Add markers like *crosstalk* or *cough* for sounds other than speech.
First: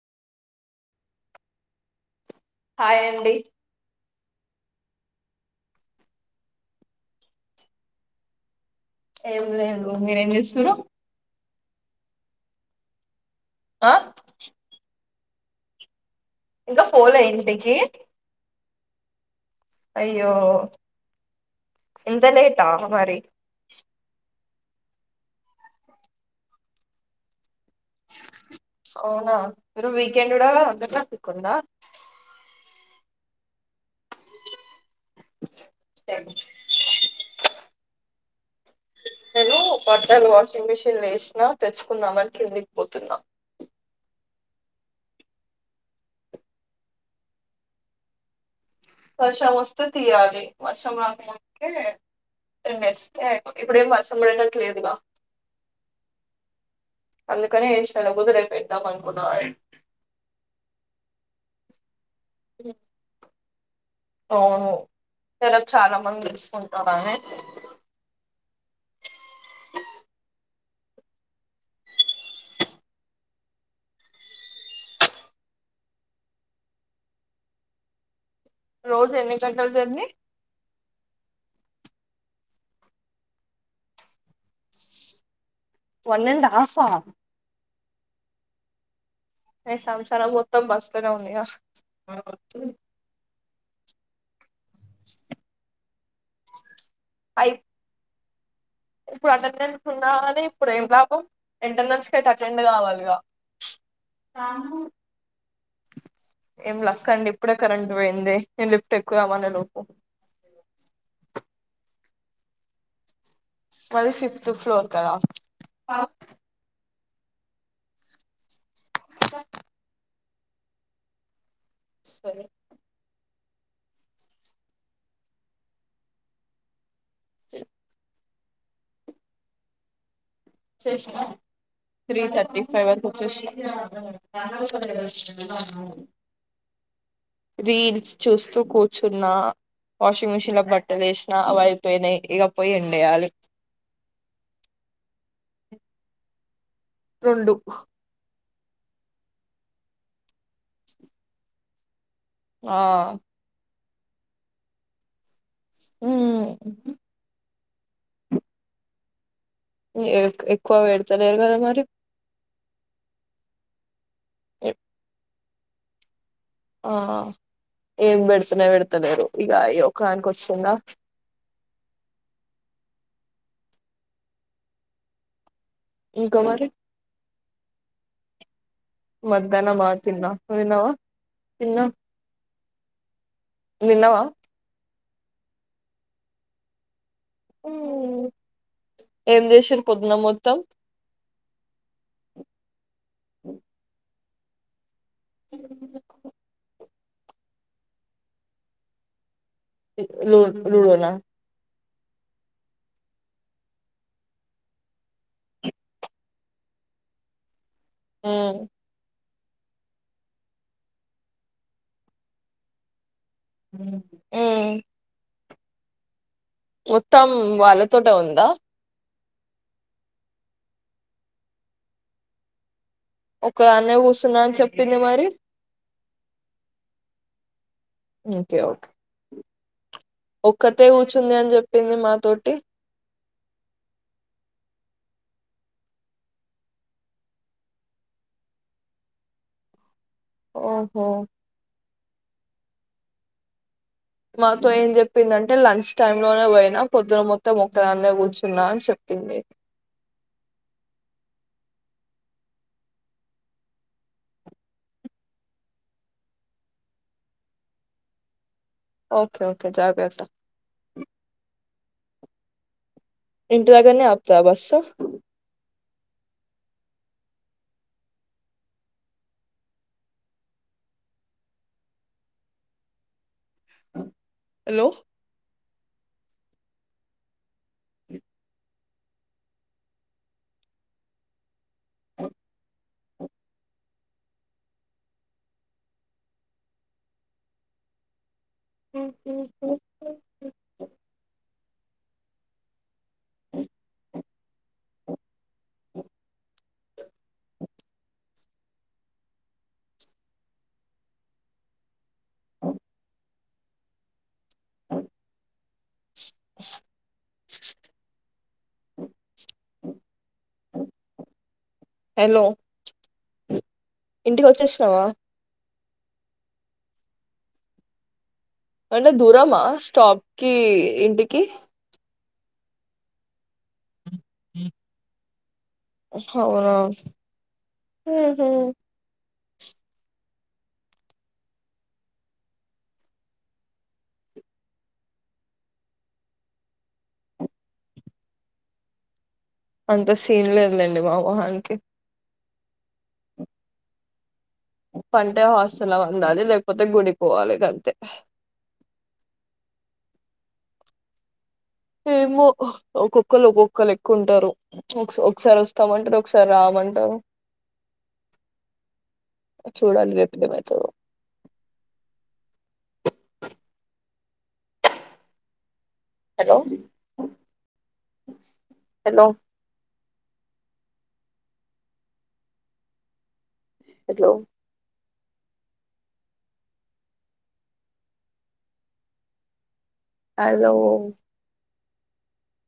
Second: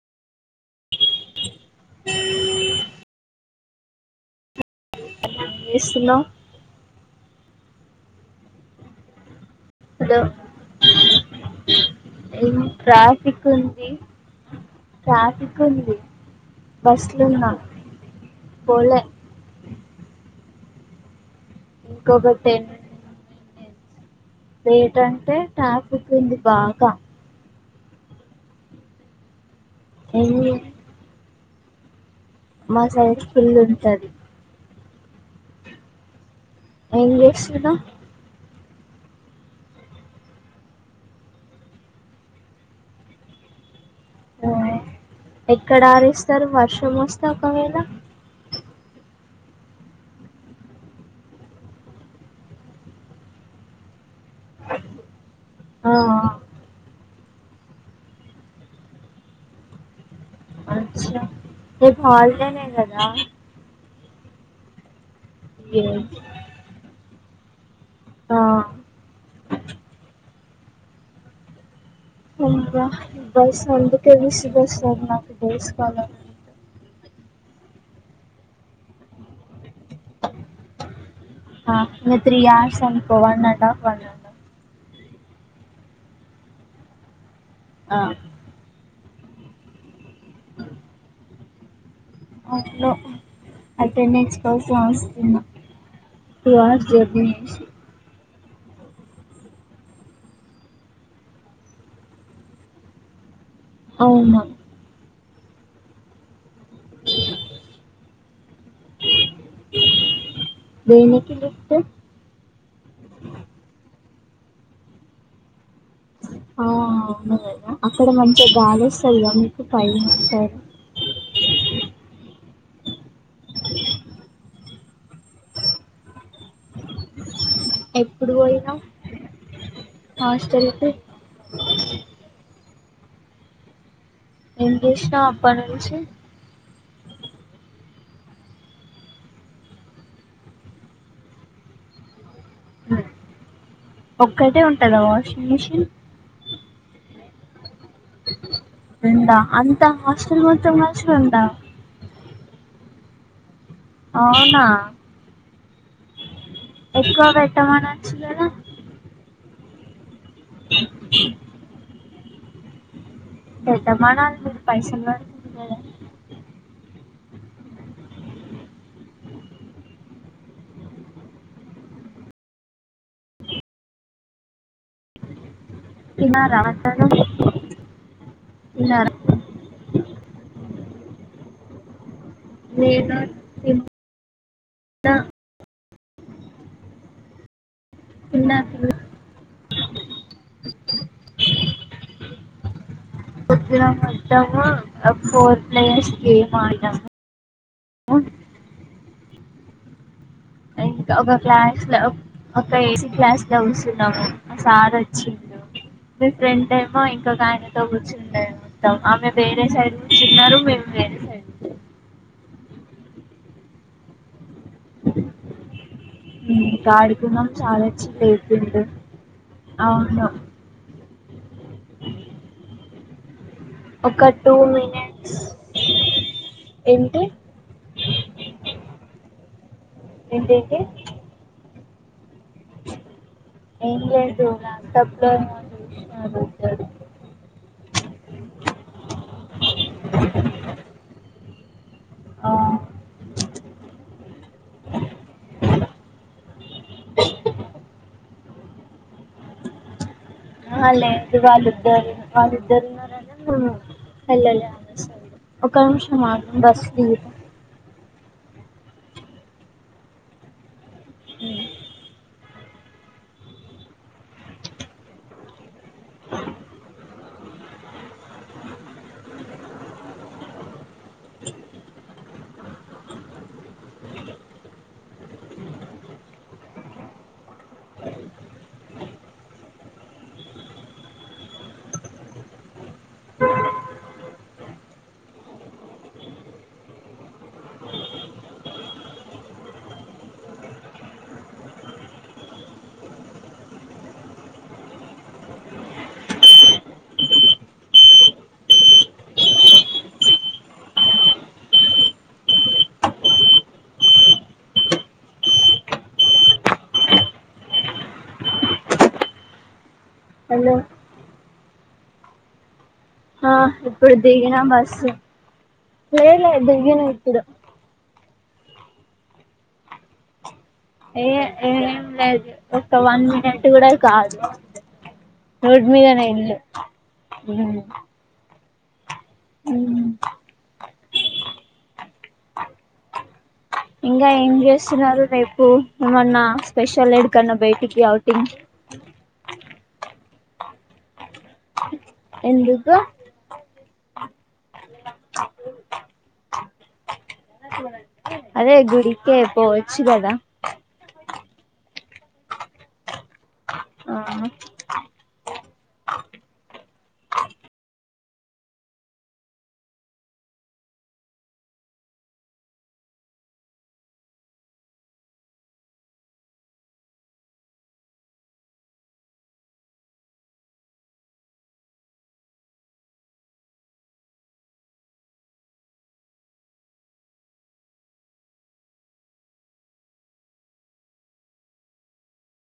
Hi అండి చేస్తున్నావ్ ఏం లేదు మీరేంచేస్తుండ్రు ఎమ్ ట్రాఫిక్ ఉంది ఆ ట్రాఫిక్ ఉంది ఇంగా ఫోలే బస్సులు ఇంటికి ఉన్నాయి పోలే అయ్యో ఇంత ఇంకొక లేటా మరి లేటంటే ట్రాఫిక్ ఉంది బాగా అవునా మీరు వీకెండ్ ఏం కూడా అంత ట్రాఫిక్కుంద మా సైడ్ ఫుల్లుంటది స *inaudible* ఎంజేస్తున్నావ్ డు బట్టలు వాషింగ్ మిషన్ల ఎషిన తెచ్చుకుందాంమని కిందికిపోతున్నా ఉమ్ ఎక్కడ ఆరేస్తరు వర్షం వస్తే ఒకవేల వర్షం వస్తే తీయాలి వర్షం రాకముందుకే ఎండేస్తే అయిపో ఇప్పుడేమ్ వర్షం పడేటట్లు లేదుగా ఆ అ అందుకానే ఎషీనా లేకపోతే రేపేద్దాం అనుకున్నా అచ్చ రేప్ హాల్డేనే కదా అవును ఇగ రేప్ చాలా మంది వేసుకుంటారని ఆ బ బస్ అందుకే విసుగొస్తాది నాకు డేస్కాలర్ రోజు ఎన్నిగంటలు జర్నీ ఆ ఇంగ త్రీ హౌర్స్ అనుకో one and half one and half one and హాఫా ఆ ఎ సంసారం మొత్తం బస్తనే ఉందిగా అవును అటెండెన్స్ నోడ్స్ రాస్తున్న టూ హౌర్స్ జర్నీ అయి ఇప్పుడు అటెండెన్స్ ఉన్నా కాని ఇప్పుడు ఏం లాభం ఇంటర్నల్స్ కి అయితే అటెండ్ కావాలిగా అవునా ఏం లక్ అండి ఇప్పుడే కరెంట్ పోయింది నేను లిఫ్ట్ ఎక్కుదాం అనేలోపు దేనికి లిఫ్ట్ మది ఫిఫ్త్ ఫ్లోర్ కదా ఆ హ అవును గదా అక్కడ మంచి గాలోస్తది గ మీకు పైన సరే ఎప్పుడు పోయినవ్ త్రీ థర్టీ ఫైవ్ వరకు వచ్చేసినా *inaudible* ఏం చేసినావ్ అప్పటి నుంచి రీల్స్ చూస్తూ కూర్చున్నా వాషింగ్ మిషన్లో బట్టలేసిన అవి ఐపోయినాయి ఇగ ఒక్కటే ఉంటదా వాషింగ్ మిషిన్ రొండు రెండా అంత హాస్టల్ మొత్తం కలిసి రొండా ఆ అవునా ఉమ్ ఎక్కువ పెట్టమనొచ్చుగద ఎ ఎక్కువ పెడుతలేరు కదా మరి పెట్టమనాలి మీరు పైసల్ కడుతురు కదా ఆ ఏం పెడుతునె పెడతలేరు ఇగ ఈ ఒక్కదానకే వచ్చింద ఇంకా తినారా మరి మధ్యాహ్నం తిన్నారా మధ్యాహ్నమా తిన్న నువ్ తిన్నావా నేనో తిన్నావా న్నా తిన్నా తిన్నా ఉమ్ చేసింర్రు పొద్దున మొత్తం ఆ ఫోర్ ప్లేయర్స్ గేమ్ ఆడినమా లు లూడో నా ఒ ఒక ఏసి క్లాస్ లో కుసున్నాము ఆ సార్ వచ్చిండు మీ ఫ్రెండేమో ఇంకొక అయిన కూర్చుండే మ్మ్. మొత్తం ఆమె వేరే సైడ్ కూర్చున్నారు మేము వేరే సైడ్ కూర్చున్నాం ఉమ్ ఉమ్ ఆడుకున్నాం సార్ వచ్చి వాళ్ళతోటే ఉందా లేపిండు అవును ఒక్కదాన్నే ఒక కూర్చున్నా టూ అని చెప్పింది మరి మినిట్స్ ఏంటి ఓకేఓకే ఏంటేంటి ఒక్కతే కూర్చుంది అని చెప్పింది మాతోటి ఏంలేదు లాప్టాప్ లో ఏమో చూసిన *inaudible* *inaudible* ఓహో ఆ మాతో ఏం చెప్పిందంటే లంచ్ టైమ్ లోనే పోయినా పొద్దున మొత్తం ఒక్కదాన్నే కూర్చు. తిన్నా చెప్పింది. ఆహా లేదు వాళ్లిద్దరు వాళ్లిద్దరూన్నా ర ఎల్లలే ఆమెసైడ్ ఒక్క నిమిషం ఆగు బస్ దిగుత ఓకే ఓకే జాగ్రత్త. ఉమ్. ఇంటి దగ్గరనే ఆపుతాద బస్సు. హలో. ఆహ్. బ్లాంక్ *inaudible* బ్లాంక్ *inaudible* అవ్. అవ్ స్ స్ సుస్ హలో. హలో. ఆ, ఇప్పుడు ఇంటికి దిగినాం వచ్చేసినావా బస్సు లేలే దిగినా ఇప్పుడు. అంటే దూరమా స్టాప్కి ఏ ఇంటికి. ఏం లేదు ఒక వన్ మినిట్ కూడా కాదు. రోడ్ మీదనే ఇల్లు. అవునా ఉహు ఉమ్. ఇంగా ఏం చేస్తున్నారు రేపు ఏమన్నా స్పెషల్ ఎడికన్నా బయటికి అవుటింగ్. *unintelligible* అంత సీన్ లేదులేండి మా మొహానికి. ఎందుకు. పంటే హాస్టల్లో పండాలి లేకపోతే గుడికిపోవాలి గంతే. అదే గుడికే పోవచ్చు కదా. ఏమో ఒక్కకళ్ళు ఒకలెక్క ఆ ఉంటారు ఒక్ ఒకసారి వస్తామంటారు ఒకసారి రామ్. అంటారు. బ్లాంక్ చూడాలి రేప్ ఏమైతాదో. Hello hello. హలో. హలో.